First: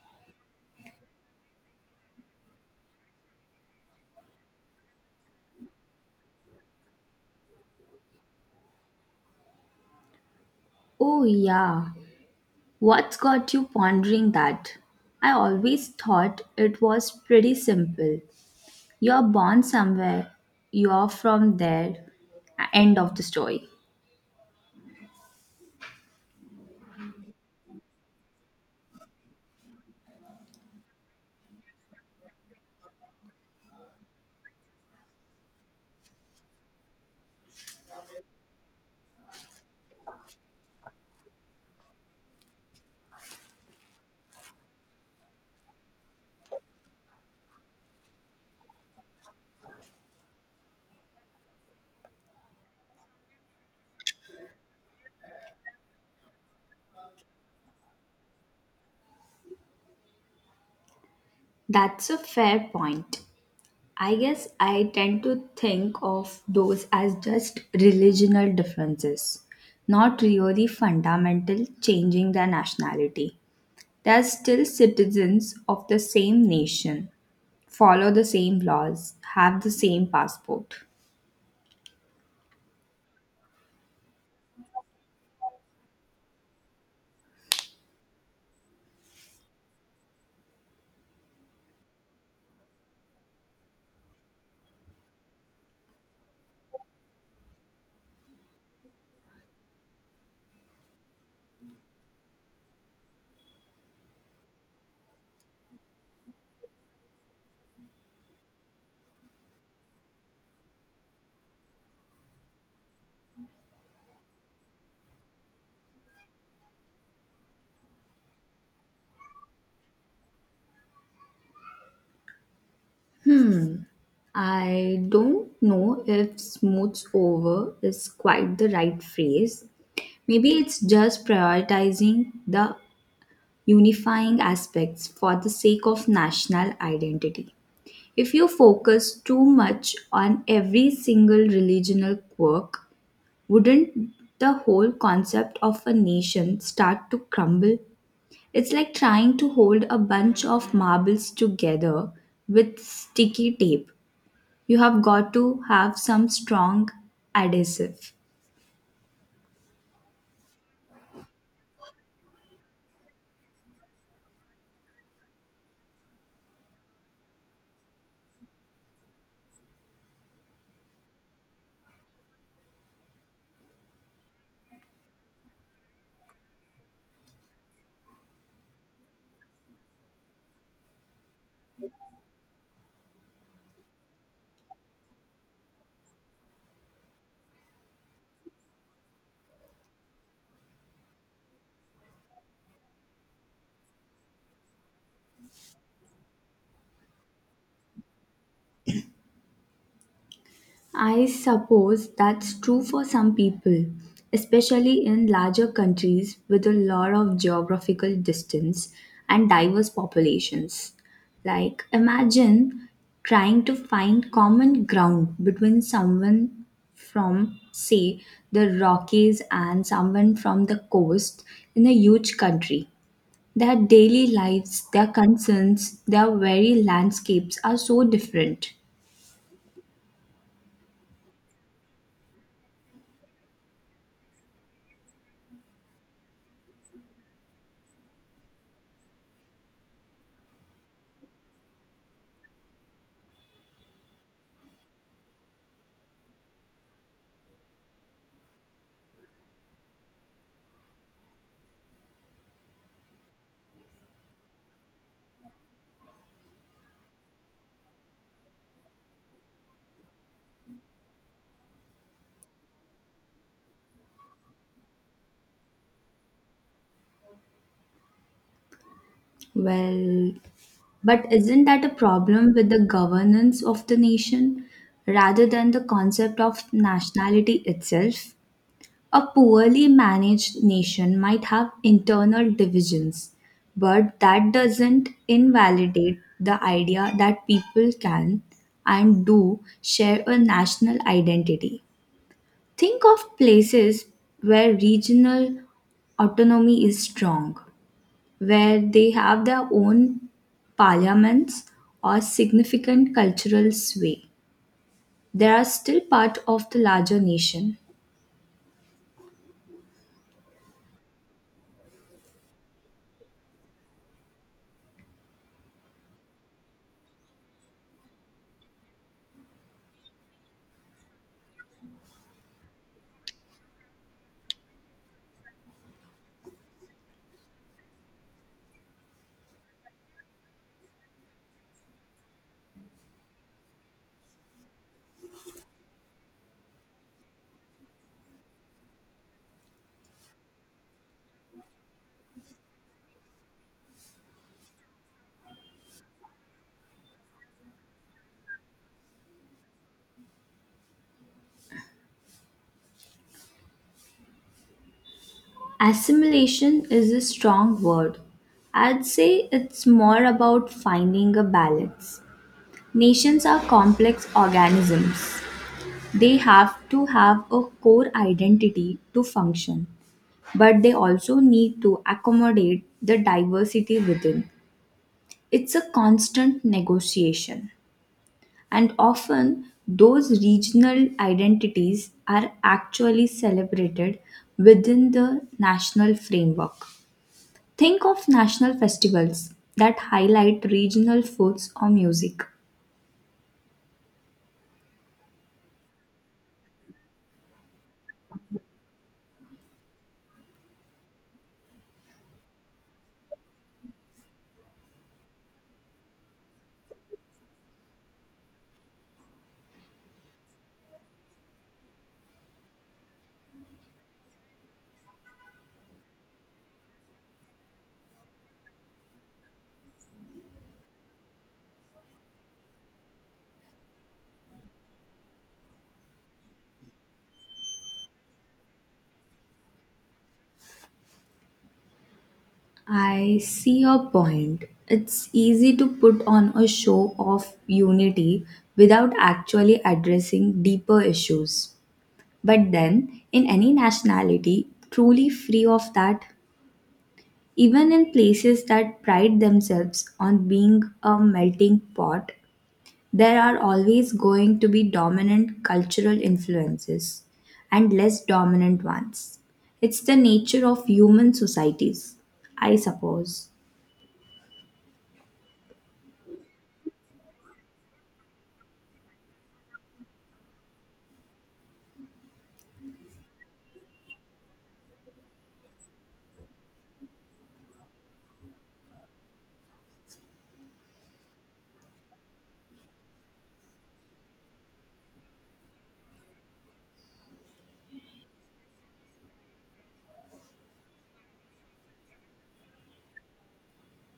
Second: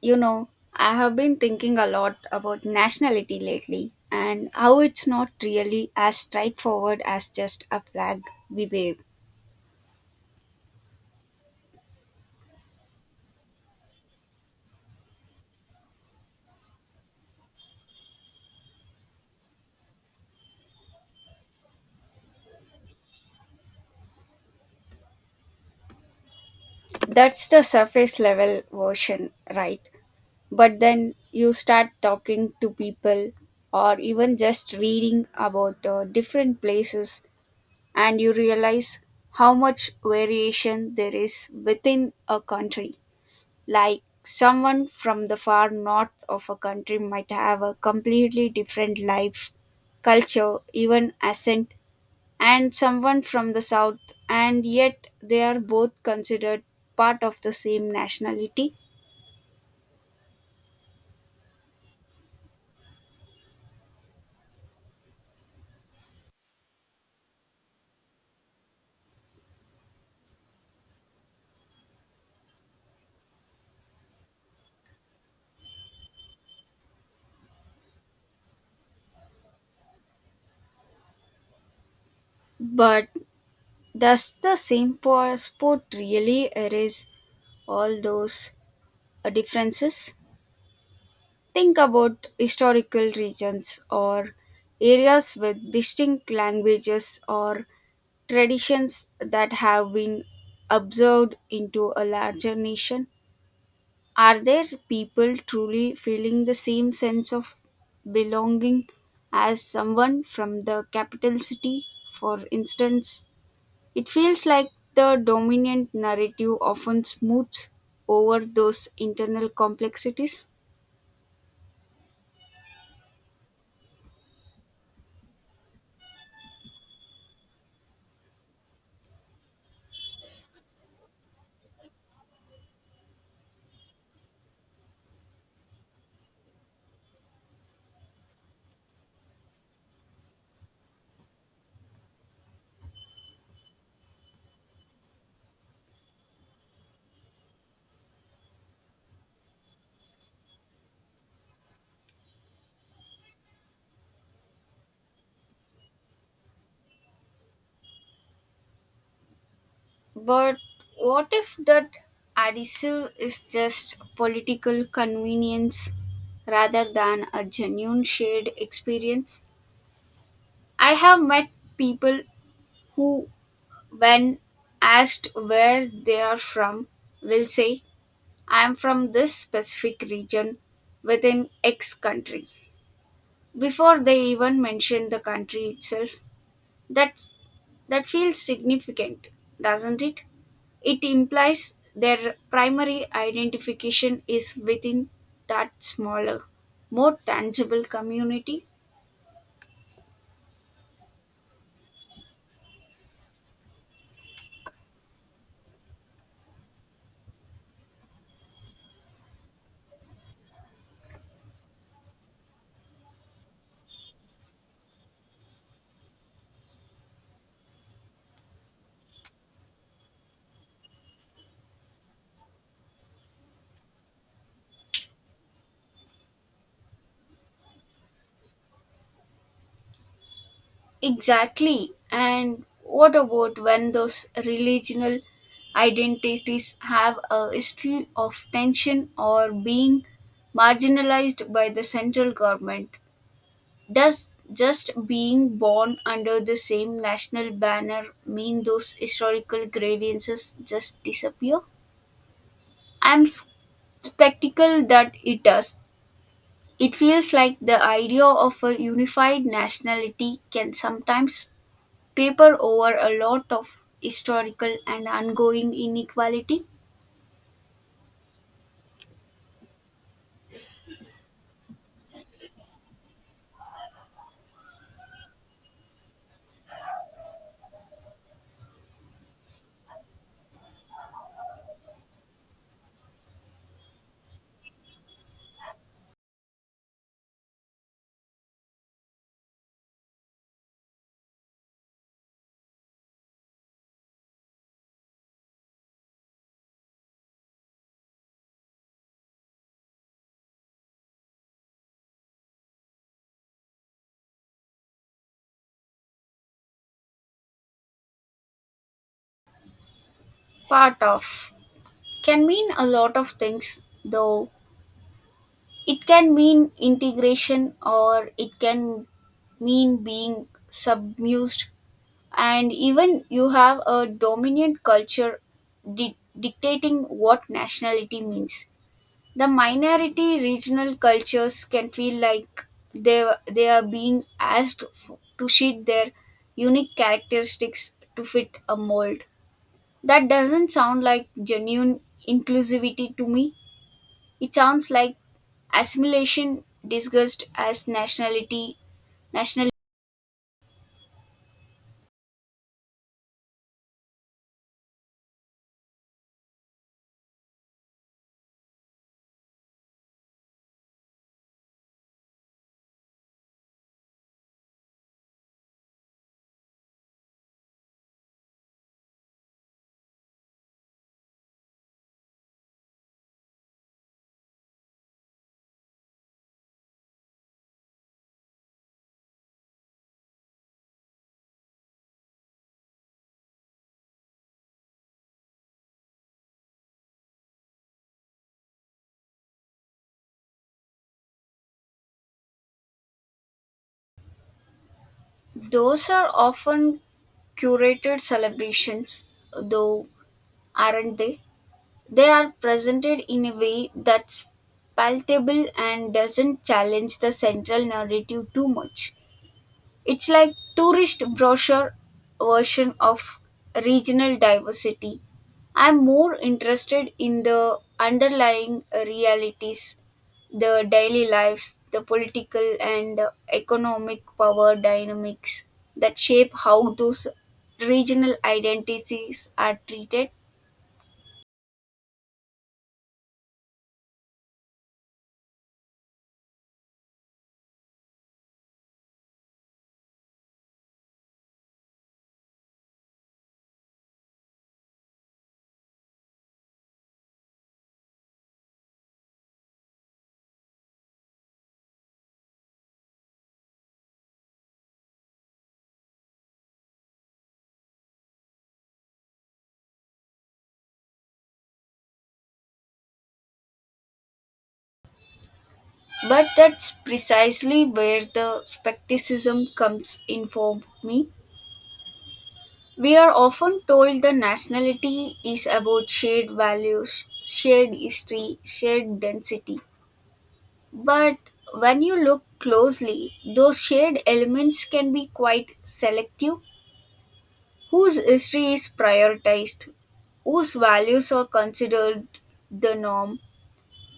You know, I have been thinking a lot about nationality lately and how it's not really as straightforward as just a flag we wave. Oh, yeah. What's got you pondering that? I always thought it was pretty simple. You're born somewhere, you're from there. End of the story. That's the surface level version, right? But then you start talking to people or even just reading about different places and you realize how much variation there is within a country. Like someone from the far north of a country might have a completely different life, culture, even accent, and someone from the south, and yet they are both considered part of the same nationality. That's a fair point. I guess I tend to think of those as just religional differences, not really fundamental changing their nationality. They are still citizens of the same nation. Follow the same laws, have the same passport. But does the same sport really erase all those differences? Think about historical regions or areas with distinct languages or traditions that have been absorbed into a larger nation? Are there people truly feeling the same sense of belonging as someone from the capital city? For instance, it feels like the dominant narrative often smooths over those internal complexities. I don't know if smooths over is quite the right phrase. Maybe it's just prioritizing the unifying aspects for the sake of national identity. If you focus too much on every single religional quirk, wouldn't the whole concept of a nation start to crumble? It's like trying to hold a bunch of marbles together with sticky tape. You have got to have some strong adhesive. But what if that adhesive is just political convenience rather than a genuine shared experience? I have met people who, when asked where they are from, will say, I am from this specific region within X country, before they even mention the country itself. That's, that feels significant, doesn't it? It implies their primary identification is within that smaller, more tangible community. I suppose that's true for some people, especially in larger countries with a lot of geographical distance and diverse populations. Like, imagine trying to find common ground between someone from, say, the Rockies and someone from the coast in a huge country. Their daily lives, their concerns, their very landscapes are so different. Exactly. And what about when those regional identities have a history of tension or being marginalized by the central government? Does just being born under the same national banner mean those historical grievances just disappear? I'm skeptical that it does. It feels like the idea of a unified nationality can sometimes paper over a lot of historical and ongoing inequality. Well, but isn't that a problem with the governance of the nation rather than the concept of nationality itself? A poorly managed nation might have internal divisions, but that doesn't invalidate the idea that people can and do share a national identity. Think of places where regional autonomy is strong, where they have their own parliaments or significant cultural sway. They are still part of the larger nation. Part of can mean a lot of things, though. It can mean integration, or it can mean being submerged, and even you have a dominant culture dictating what nationality means, the minority regional cultures can feel like they they are being asked to shed their unique characteristics to fit a mold that doesn't sound like genuine inclusivity to me. It sounds like assimilation disguised as nationality. National. Assimilation is a strong word. I'd say it's more about finding a balance. Nations are complex organisms. They have to have a core identity to function, but they also need to accommodate the diversity within. It's a constant negotiation. And often, those regional identities are actually celebrated within the national framework. Think of national festivals that highlight regional foods or music. Those are often curated celebrations, though, aren't they? They are presented in a way that's palatable and doesn't challenge the central narrative too much. It's like tourist brochure version of regional diversity. I'm more interested in the underlying realities, the daily lives, the political and economic power dynamics that shape how those regional identities are treated. I see your point. It's easy to put on a show of unity without actually addressing deeper issues. But then, in any nationality, truly free of that, even in places that pride themselves on being a melting pot, there are always going to be dominant cultural influences and less dominant ones. It's the nature of human societies, I suppose. But that's precisely where the skepticism comes in for me. We are often told that nationality is about shared values, shared history, shared density. But when you look closely, those shared elements can be quite selective. Whose history is prioritized? Whose values are considered the norm?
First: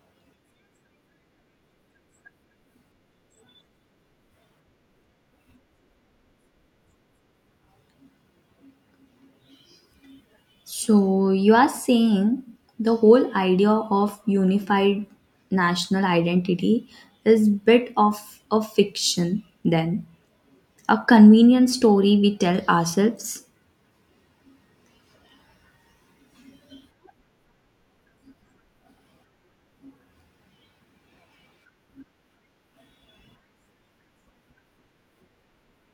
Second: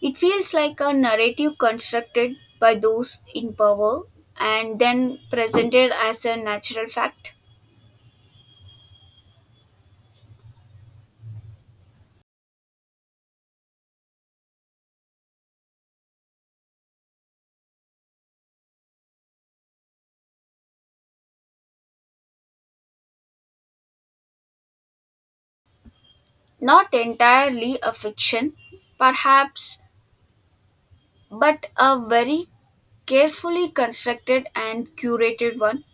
It feels like a narrative constructed by those in power and then presented as a natural fact, So, you are saying the whole idea of unified national identity is bit of a fiction then, a convenient story we tell ourselves. not entirely a fiction perhaps, but a very carefully constructed and curated one.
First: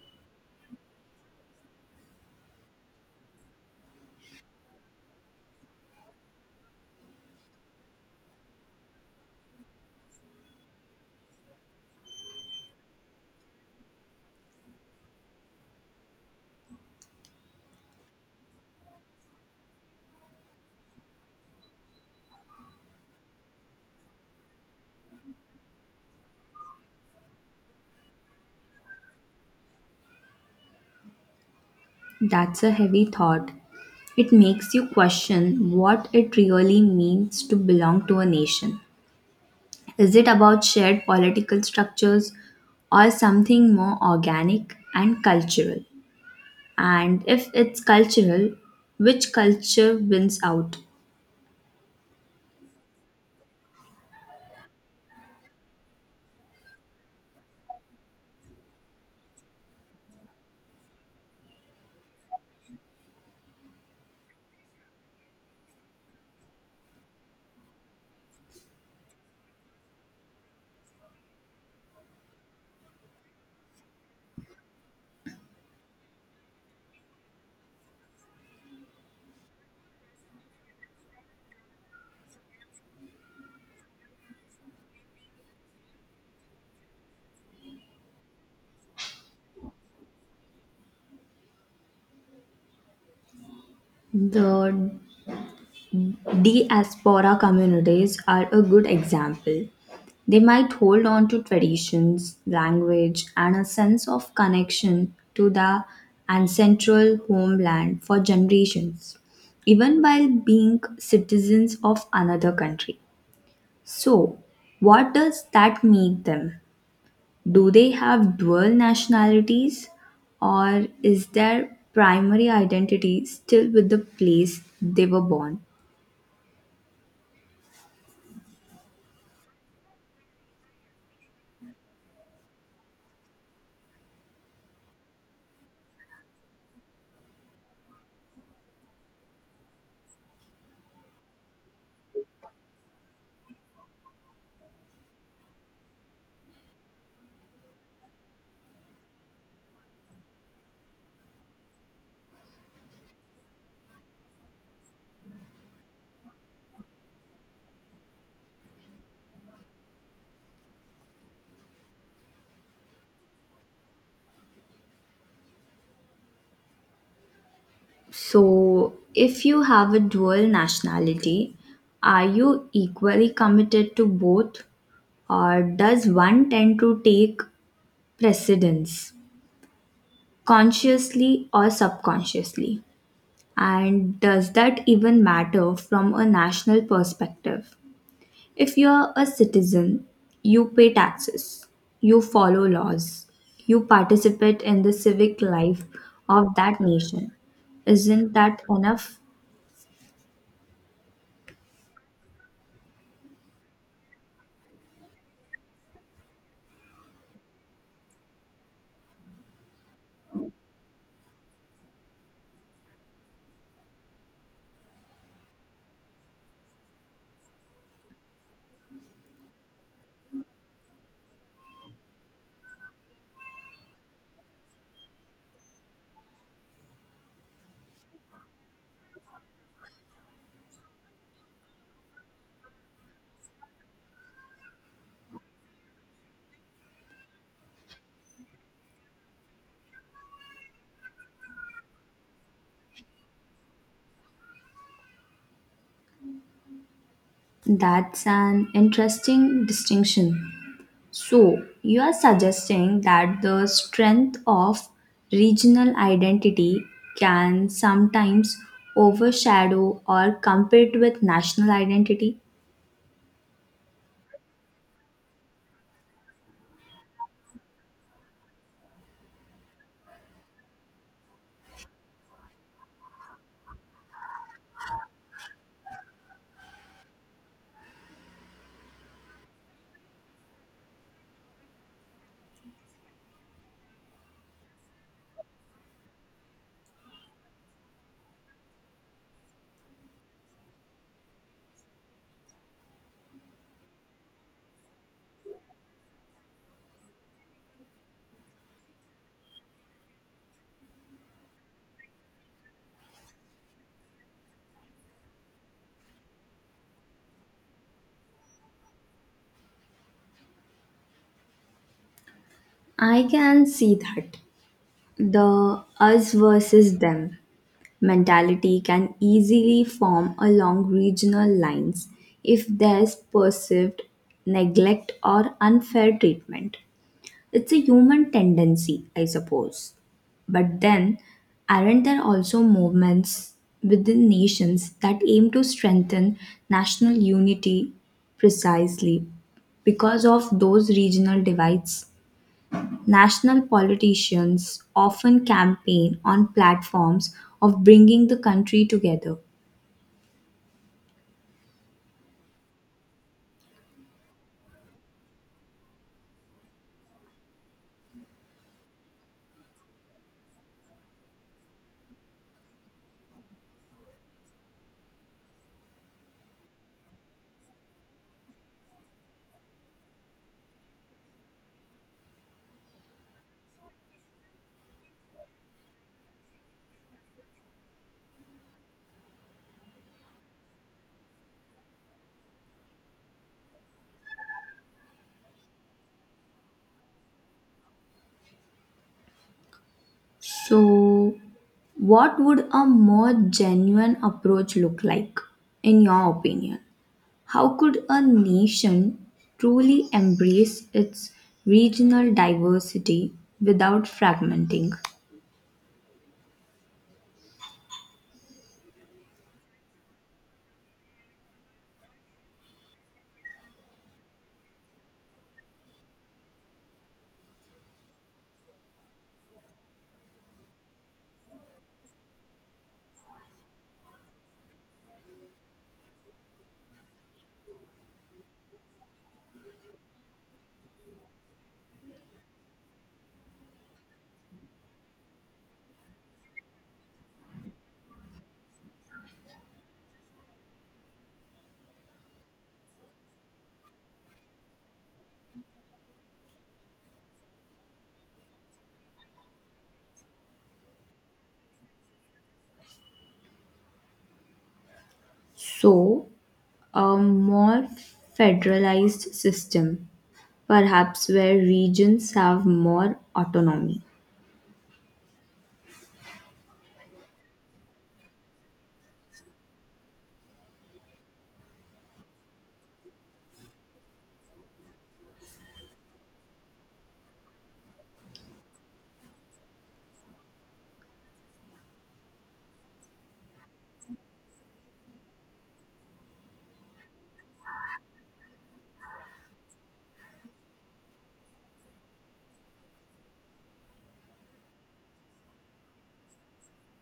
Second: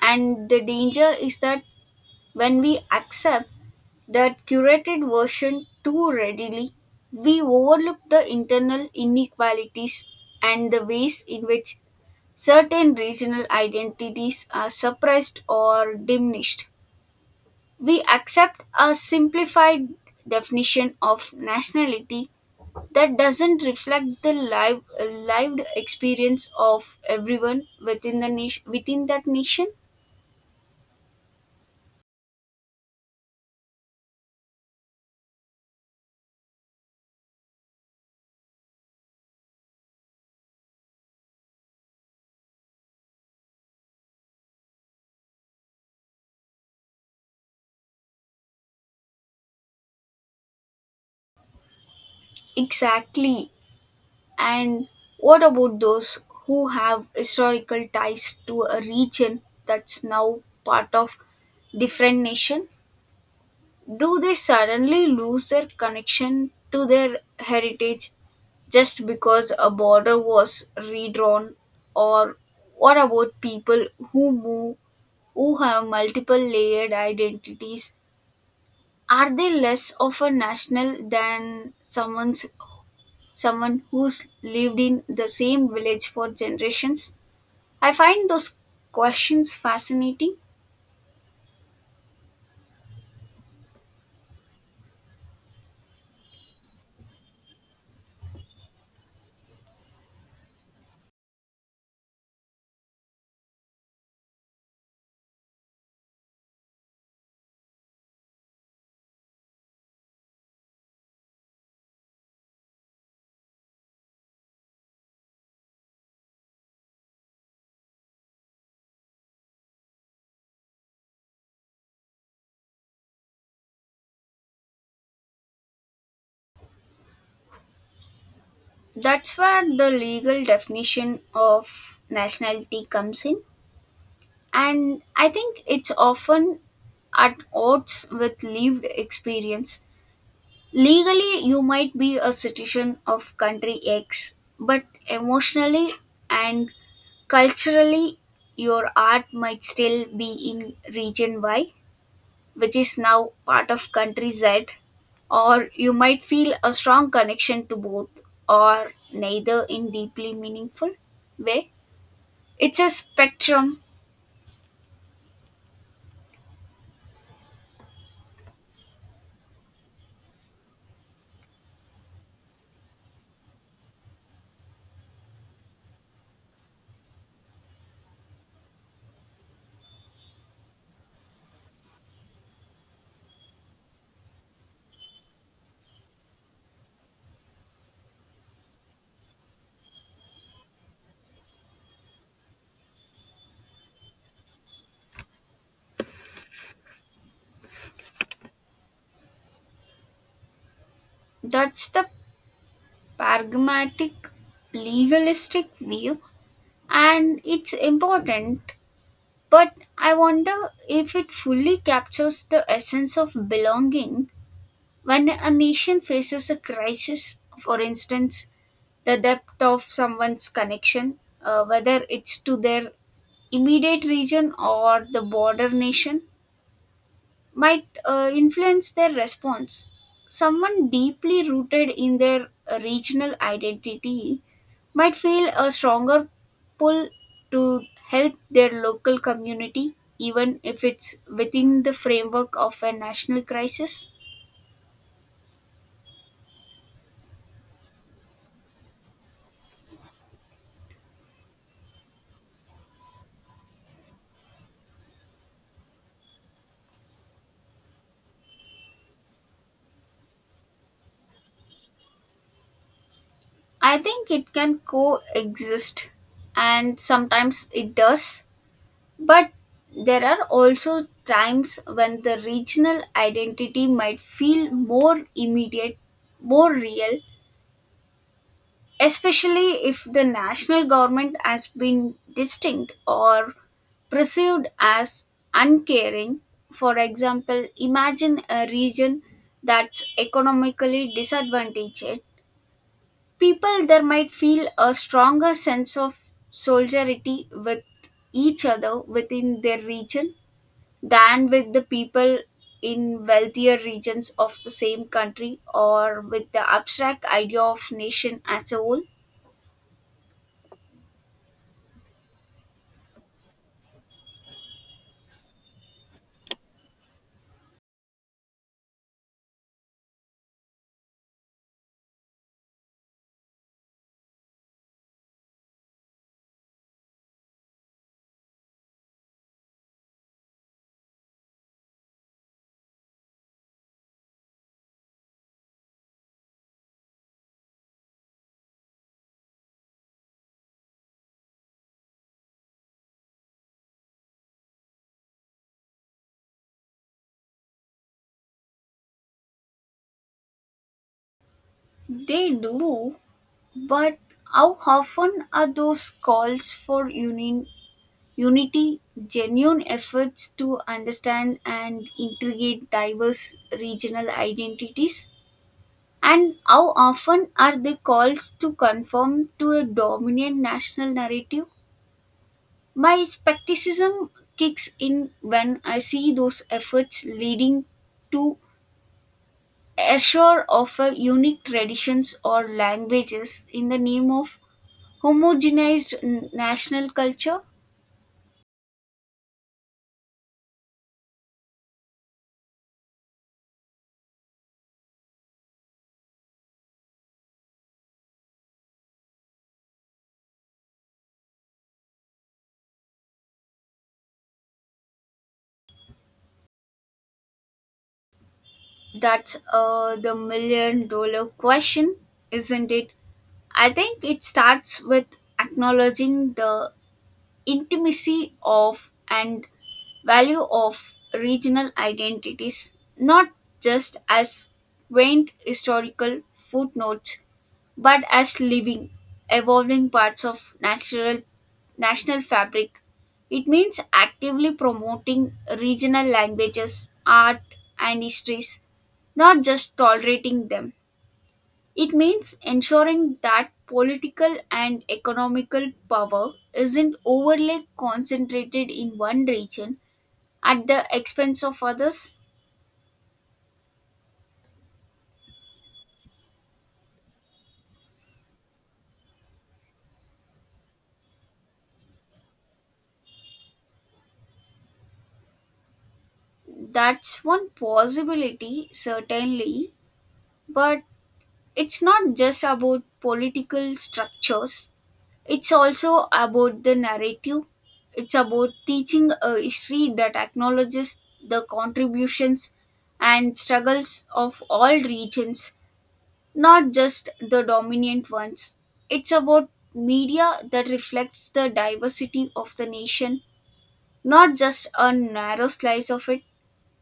And the danger is that when we accept that curated version too readily, we overlook the internal inequalities and the ways in which certain regional identities are suppressed or diminished. We accept a simplified definition of nationality that doesn't reflect the live, lived experience of everyone within the nation within that nation. That's a heavy thought. It makes you question what it really means to belong to a nation. Is it about shared political structures or something more organic and cultural? And if it's cultural, which culture wins out? Exactly. And what about those who have historical ties to a region that's now part of different nation? Do they suddenly lose their connection to their heritage just because a border was redrawn? Or what about people who move, who have multiple layered identities? Are they less of a national than someone who's lived in the same village for generations? I find those questions fascinating. The Diaspora communities are a good example. They might hold on to traditions, language, and a sense of connection to the ancestral homeland for generations, even while being citizens of another country. So, what does that make them? Do they have dual nationalities, or is their primary identity still with the place they were born? That's where the legal definition of nationality comes in, and I think it's often at odds with lived experience. Legally, you might be a citizen of country X, but emotionally and culturally, your art might still be in region Y, which is now part of country Z, or you might feel a strong connection to both or neither in deeply meaningful way. It's a spectrum. So, if you have a dual nationality, are you equally committed to both, or does one tend to take precedence consciously or subconsciously? And does that even matter from a national perspective? If you're a citizen, you pay taxes, you follow laws, you participate in the civic life of that nation. Isn't that enough? That's the pragmatic, legalistic view, and it's important. But I wonder if it fully captures the essence of belonging when a nation faces a crisis. For instance, the depth of someone's connection, whether it's to their immediate region or the border nation might influence their response. Someone deeply rooted in their regional identity might feel a stronger pull to help their local community, even if it's within the framework of a national crisis. That's an interesting distinction. So, you are suggesting that the strength of regional identity can sometimes overshadow or compete with national identity? I think it can coexist, and sometimes it does, but there are also times when the regional identity might feel more immediate, more real, especially if the national government has been distinct or perceived as uncaring. For example, imagine a region that's economically disadvantaged. People there might feel a stronger sense of solidarity with each other within their region than with the people in wealthier regions of the same country or with the abstract idea of nation as a whole. I can see that. The us versus them mentality can easily form along regional lines if there's perceived neglect or unfair treatment. It's a human tendency, I suppose. But then, aren't there also movements within nations that aim to strengthen national unity precisely because of those regional divides? National politicians often campaign on platforms of bringing the country together. They do, but how often are those calls for unity genuine efforts to understand and integrate diverse regional identities? And how often are they calls to conform to a dominant national narrative? My skepticism kicks in when I see those efforts leading to assure of a unique traditions or languages in the name of homogenized national culture. So, what would a more genuine approach look like, in your opinion? How could a nation truly embrace its regional diversity without fragmenting? That's the million dollar question, isn't it? I think it starts with acknowledging the intimacy of and value of regional identities, not just as quaint historical footnotes, but as living, evolving parts of natural national fabric. It means actively promoting regional languages, art, and histories, not just tolerating them. It means ensuring that political and economical power isn't overly concentrated in one region at the expense of others. So, a more federalized system, perhaps where regions have more autonomy. That's one possibility, certainly, but it's not just about political structures, it's also about the narrative. It's about teaching a history that acknowledges the contributions and struggles of all regions, not just the dominant ones. It's about media that reflects the diversity of the nation, not just a narrow slice of it.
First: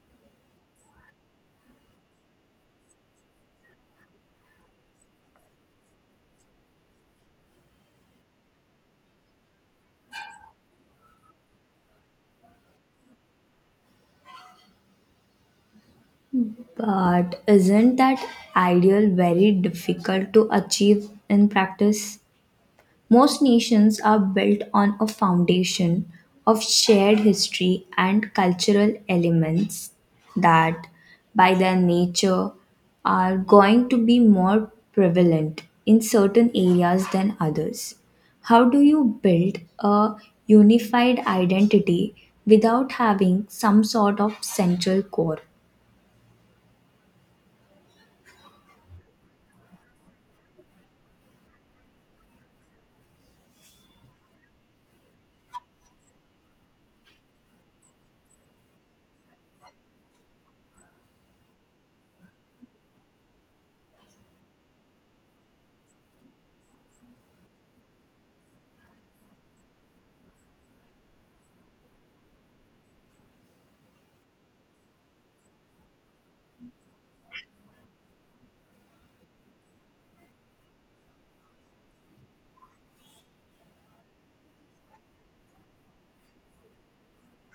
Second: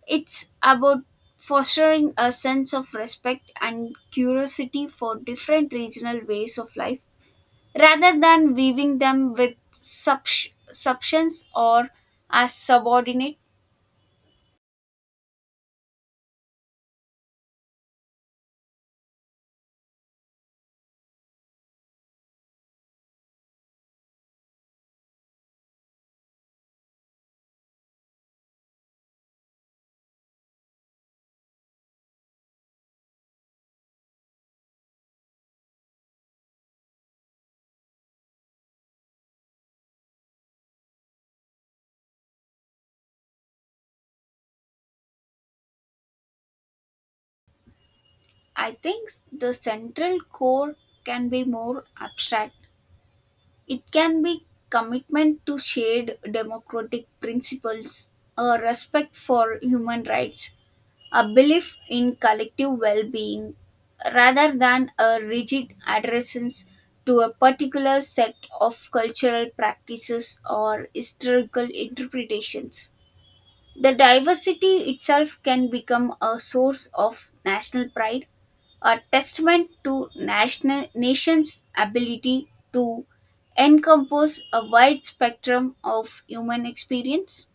It's about fostering a sense of respect and curiosity for different regional ways of life rather than weaving them with substance or as subordinate. But isn't that ideal very difficult to achieve in practice? Most nations are built on a foundation of shared history and cultural elements that, by their nature, are going to be more prevalent in certain areas than others. How do you build a unified identity without having some sort of central core? I think the central core can be more abstract. It can be commitment to shared democratic principles, a respect for human rights, a belief in collective well being rather than a rigid adherence to a particular set of cultural practices or historical interpretations. The diversity itself can become a source of national pride, a testament to national nation's ability to encompass a wide spectrum of human experience.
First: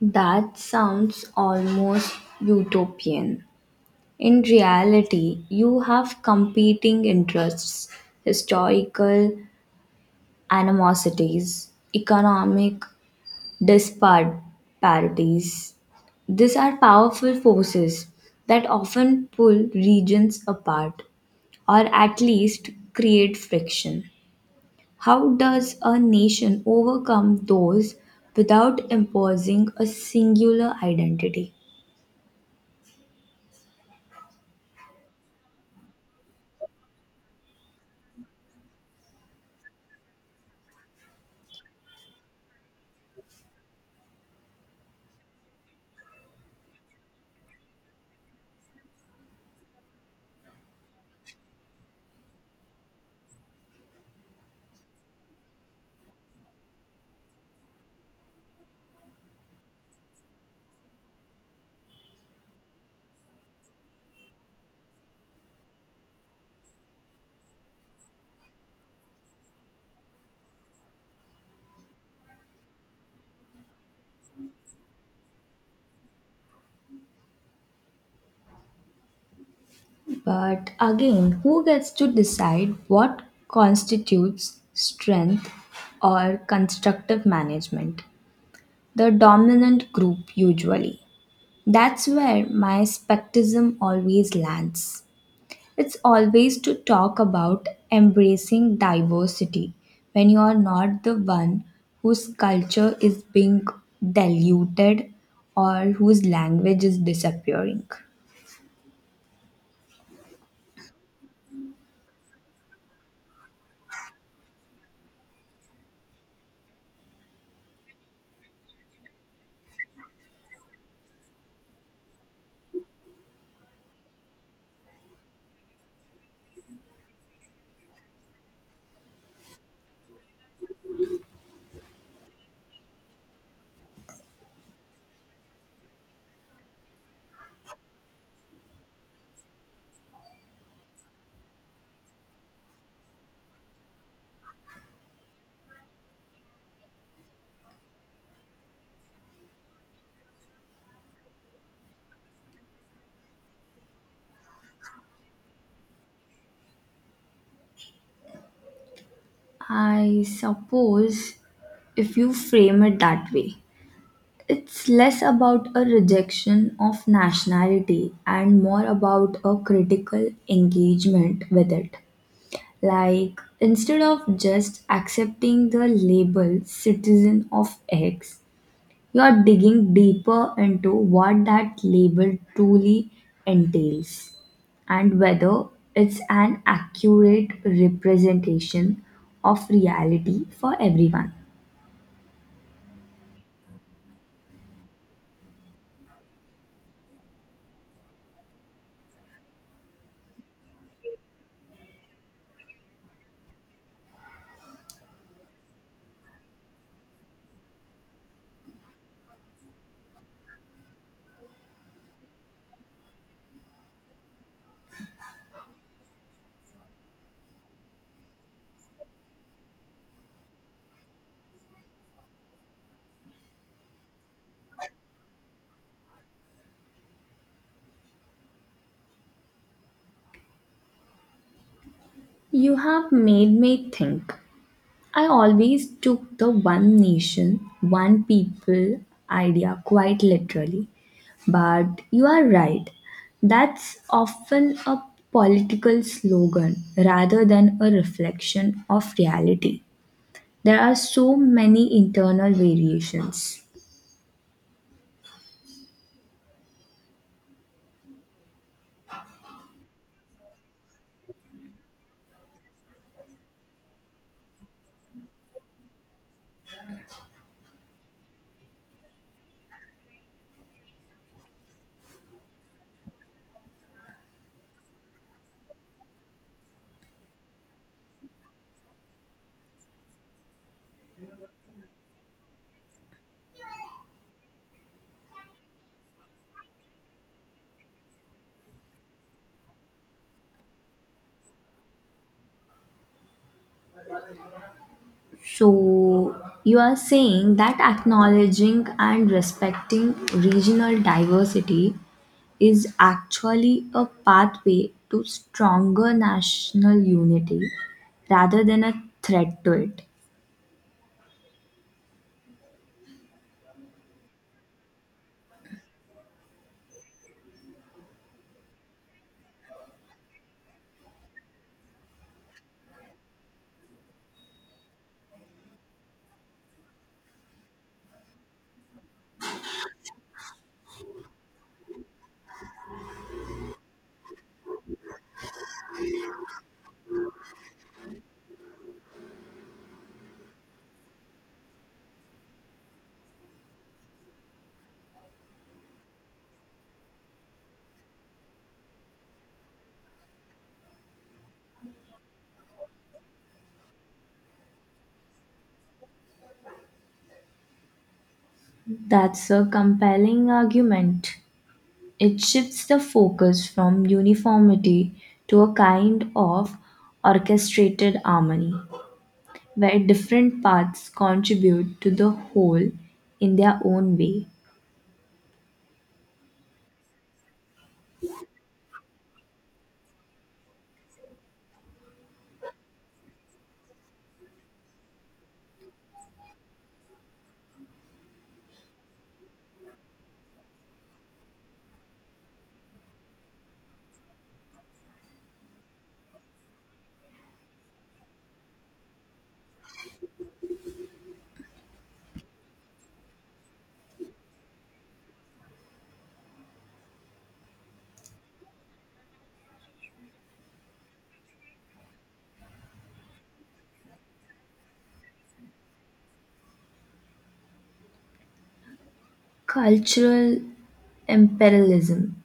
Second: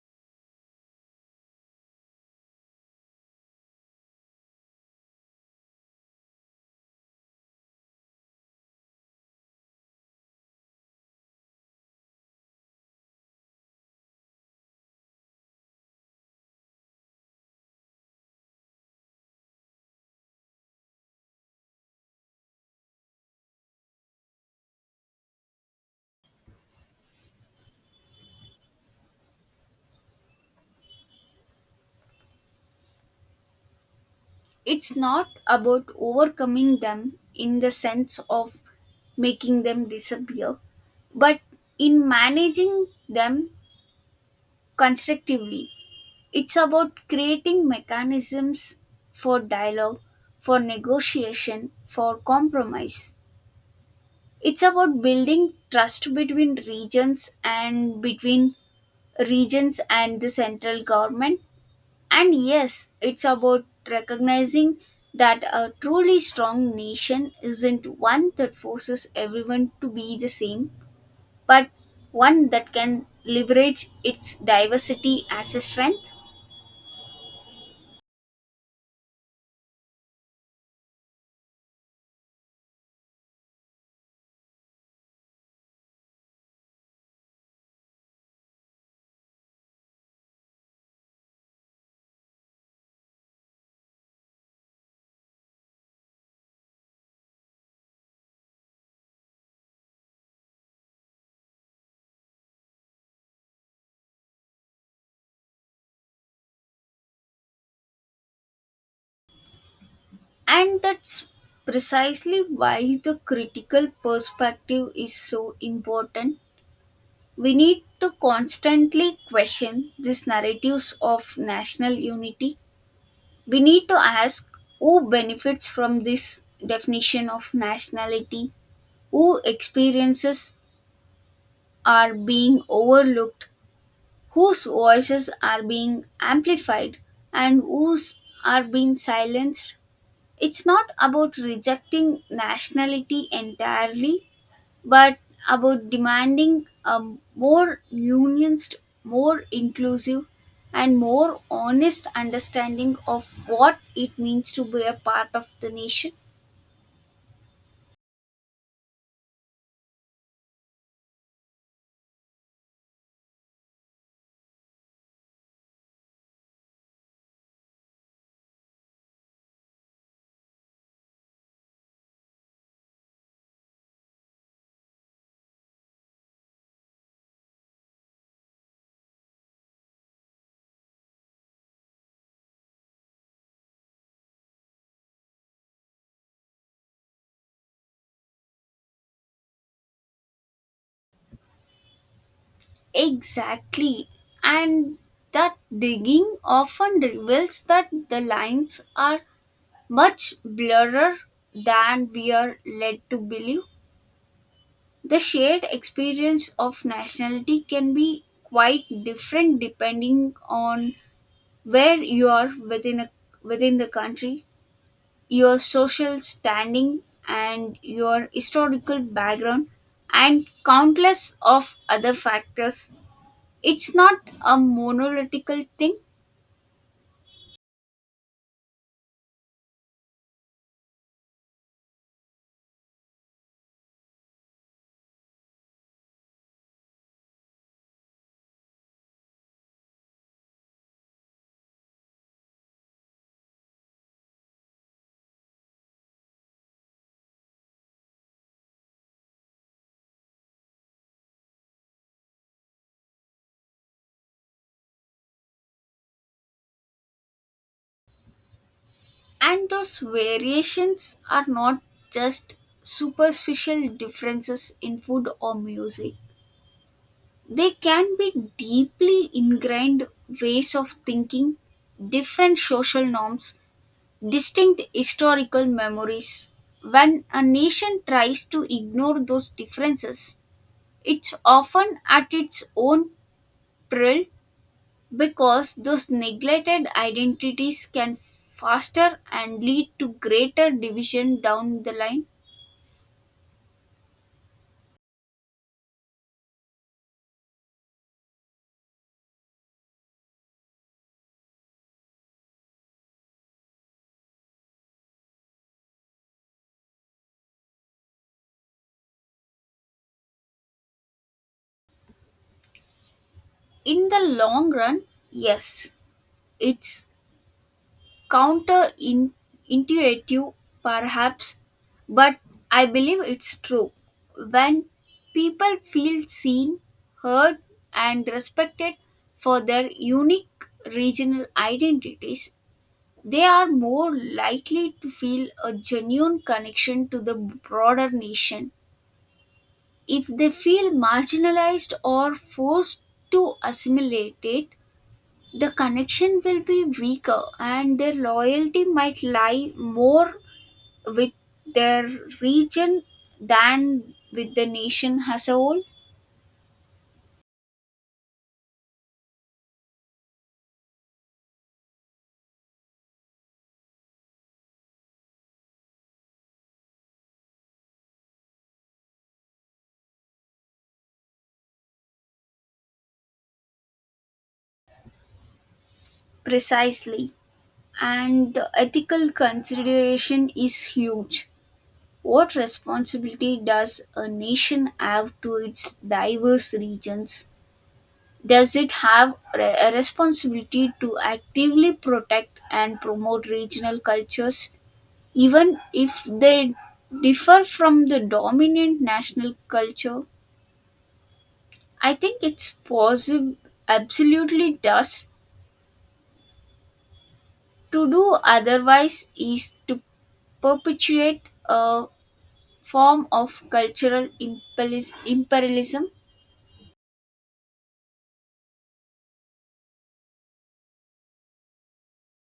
That sounds almost utopian. In reality, you have competing interests, historical animosities, economic disparities. These are powerful forces that often pull regions apart or at least create friction. How does a nation overcome those without imposing a singular identity? It's not about overcoming them in the sense of making them disappear, but in managing them constructively. It's about creating mechanisms for dialogue, for negotiation, for compromise. It's about building trust between regions and the central government. And yes, it's about recognizing that a truly strong nation isn't one that forces everyone to be the same, but one that can leverage its diversity as a strength. But again, who gets to decide what constitutes strength or constructive management? The dominant group, usually. That's where my skepticism always lands. It's always to talk about embracing diversity when you are not the one whose culture is being diluted or whose language is disappearing. And that's precisely why the critical perspective is so important. We need to constantly question these narratives of national unity. We need to ask who benefits from this definition of nationality, who experiences are being overlooked, whose voices are being amplified, and whose are being silenced. It's not about rejecting nationality entirely, but about demanding a more unionist, more inclusive, and more honest understanding of what it means to be a part of the nation. I suppose if you frame it that way, it's less about a rejection of nationality and more about a critical engagement with it. Like, instead of just accepting the label citizen of X, you are digging deeper into what that label truly entails and whether it's an accurate representation of reality for everyone. Exactly. And that digging often reveals that the lines are much blurrer than we are led to believe. The shared experience of nationality can be quite different depending on where you are within the country, your social standing and your historical background and countless of other factors. It's not a monolithical thing. You have made me think. I always took the one nation, one people idea quite literally. But you are right. That's often a political slogan rather than a reflection of reality. There are so many internal variations. And those variations are not just superficial differences in food or music. They can be deeply ingrained ways of thinking, different social norms, distinct historical memories. When a nation tries to ignore those differences, it's often at its own peril because those neglected identities can faster and lead to greater division down the line. So, you are saying that acknowledging and respecting regional diversity is actually a pathway to stronger national unity rather than a threat to it. In the long run, yes, it's counterintuitive perhaps, but I believe it's true. When people feel seen, heard, and respected for their unique regional identities, they are more likely to feel a genuine connection to the broader nation. If they feel marginalized or forced to assimilate it, the connection will be weaker and their loyalty might lie more with their region than with the nation as a whole. That's a compelling argument. It shifts the focus from uniformity to a kind of orchestrated harmony, where different paths contribute to the whole in their own way. Precisely. And the ethical consideration is huge. What responsibility does a nation have to its diverse regions? Does it have a responsibility to actively protect and promote regional cultures? Even if they differ from the dominant national culture, I think it's possible, absolutely does. To do otherwise is to perpetuate a form of cultural imperialism. Cultural imperialism,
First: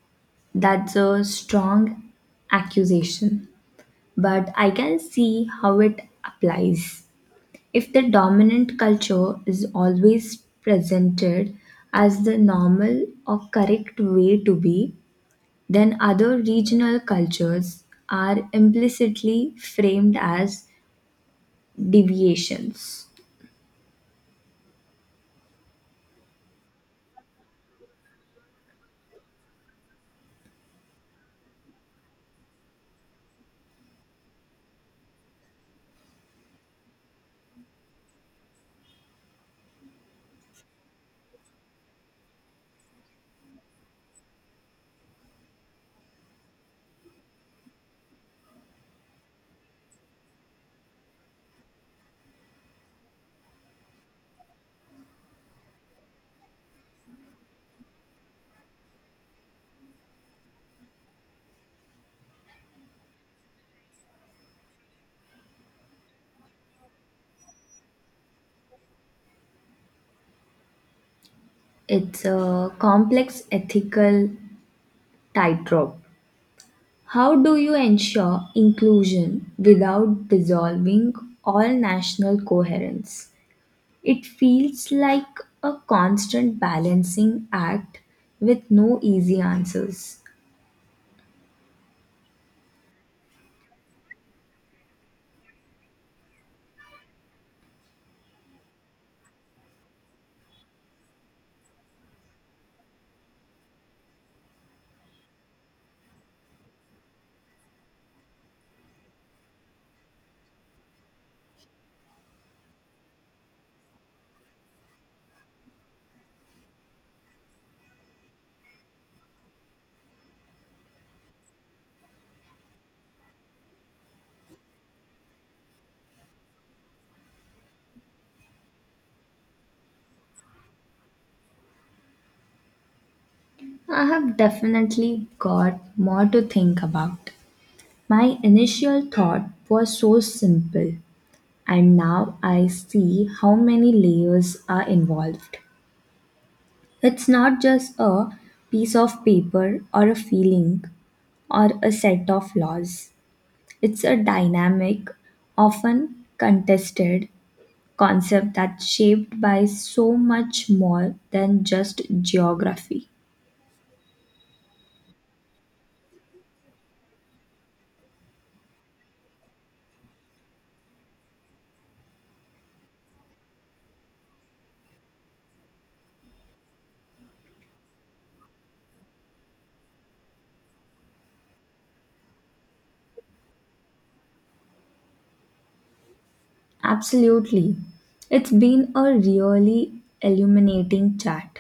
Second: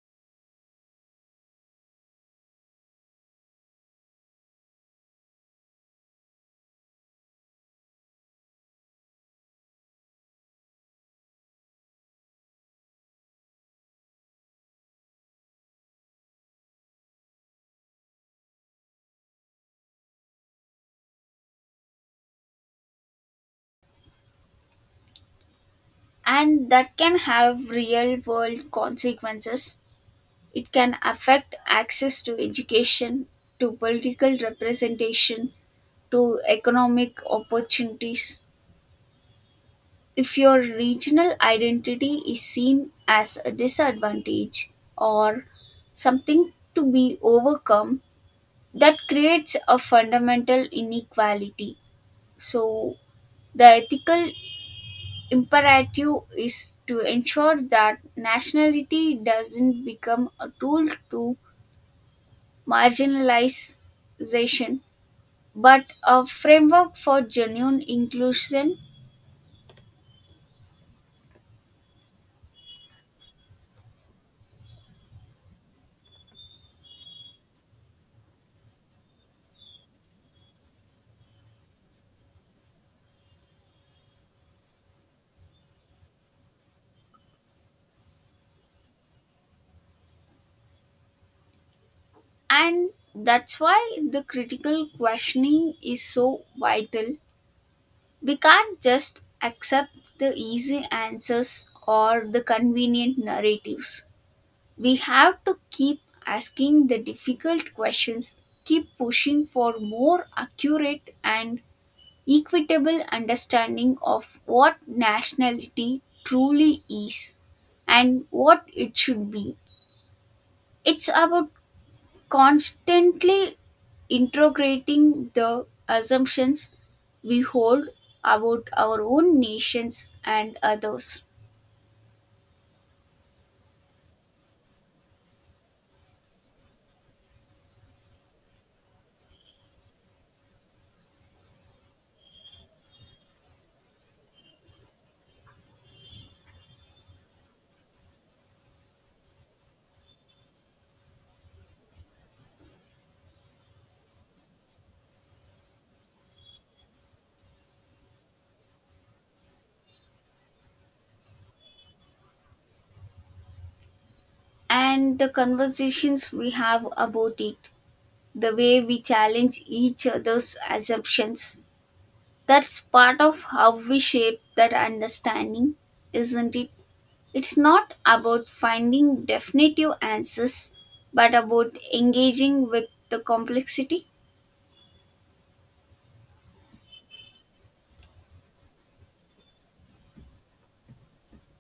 that's a strong accusation, but I can see how it applies. If the dominant culture is always presented as the normal or correct way to be, then other regional cultures are implicitly framed as deviations. And that can have real world consequences. It can affect access to education, to political representation, to economic opportunities. If your regional identity is seen as a disadvantage or something to be overcome, that creates a fundamental inequality. So, the ethical imperative is to ensure that nationality doesn't become a tool to marginalization but a framework for genuine inclusion. It's a complex ethical tightrope. How do you ensure inclusion without dissolving all national coherence? It feels like a constant balancing act with no easy answers. And that's why the critical questioning is so vital. We can't just accept the easy answers or the convenient narratives. We have to keep asking the difficult questions, keep pushing for more accurate and equitable understanding of what nationality truly is and what it should be. It's about constantly integrating the assumptions we hold about our own nations and others, I have definitely got more to think about. My initial thought was so simple, and now I see how many layers are involved. It's not just a piece of paper or a feeling or a set of laws. It's a dynamic, often contested concept that's shaped by so much more than just geography. and the conversations we have about it, the way we challenge each other's assumptions. That's part of how we shape that understanding, isn't it? It's not about finding definitive answers, but about engaging with the complexity. Absolutely. It's been a really illuminating chat.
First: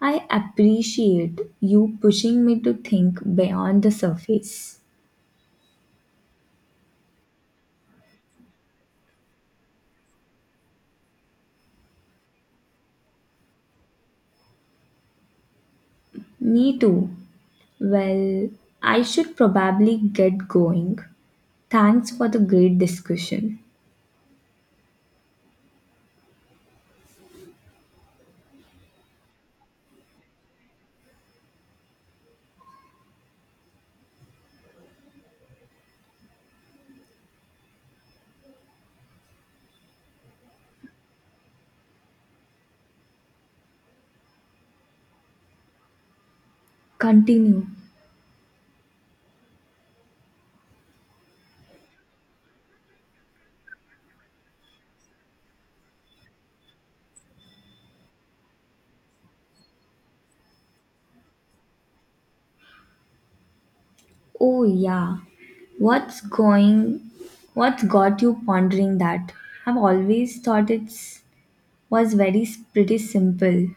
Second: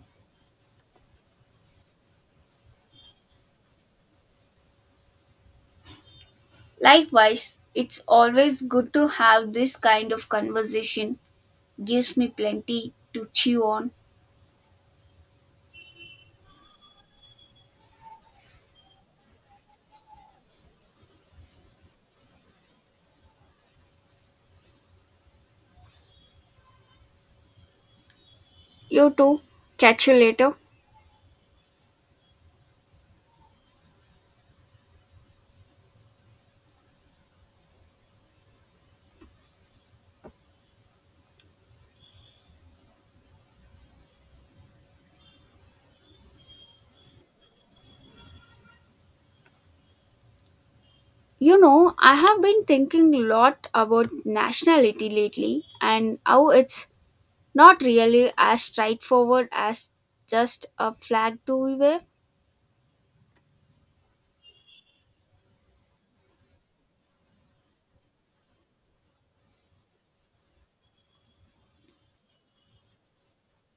I appreciate you pushing me to think beyond the surface. Likewise, it's always good to have this kind of conversation. Gives me plenty to chew on. Me too. Well, I should probably get going. Thanks for the great discussion. You too. Catch you later. Continue. You know, I have been thinking a lot about nationality lately and how it's not really as straightforward as just a flag to wave. Oh yeah. What's going what's got you pondering that? I've always thought it's was very s- Pretty simple.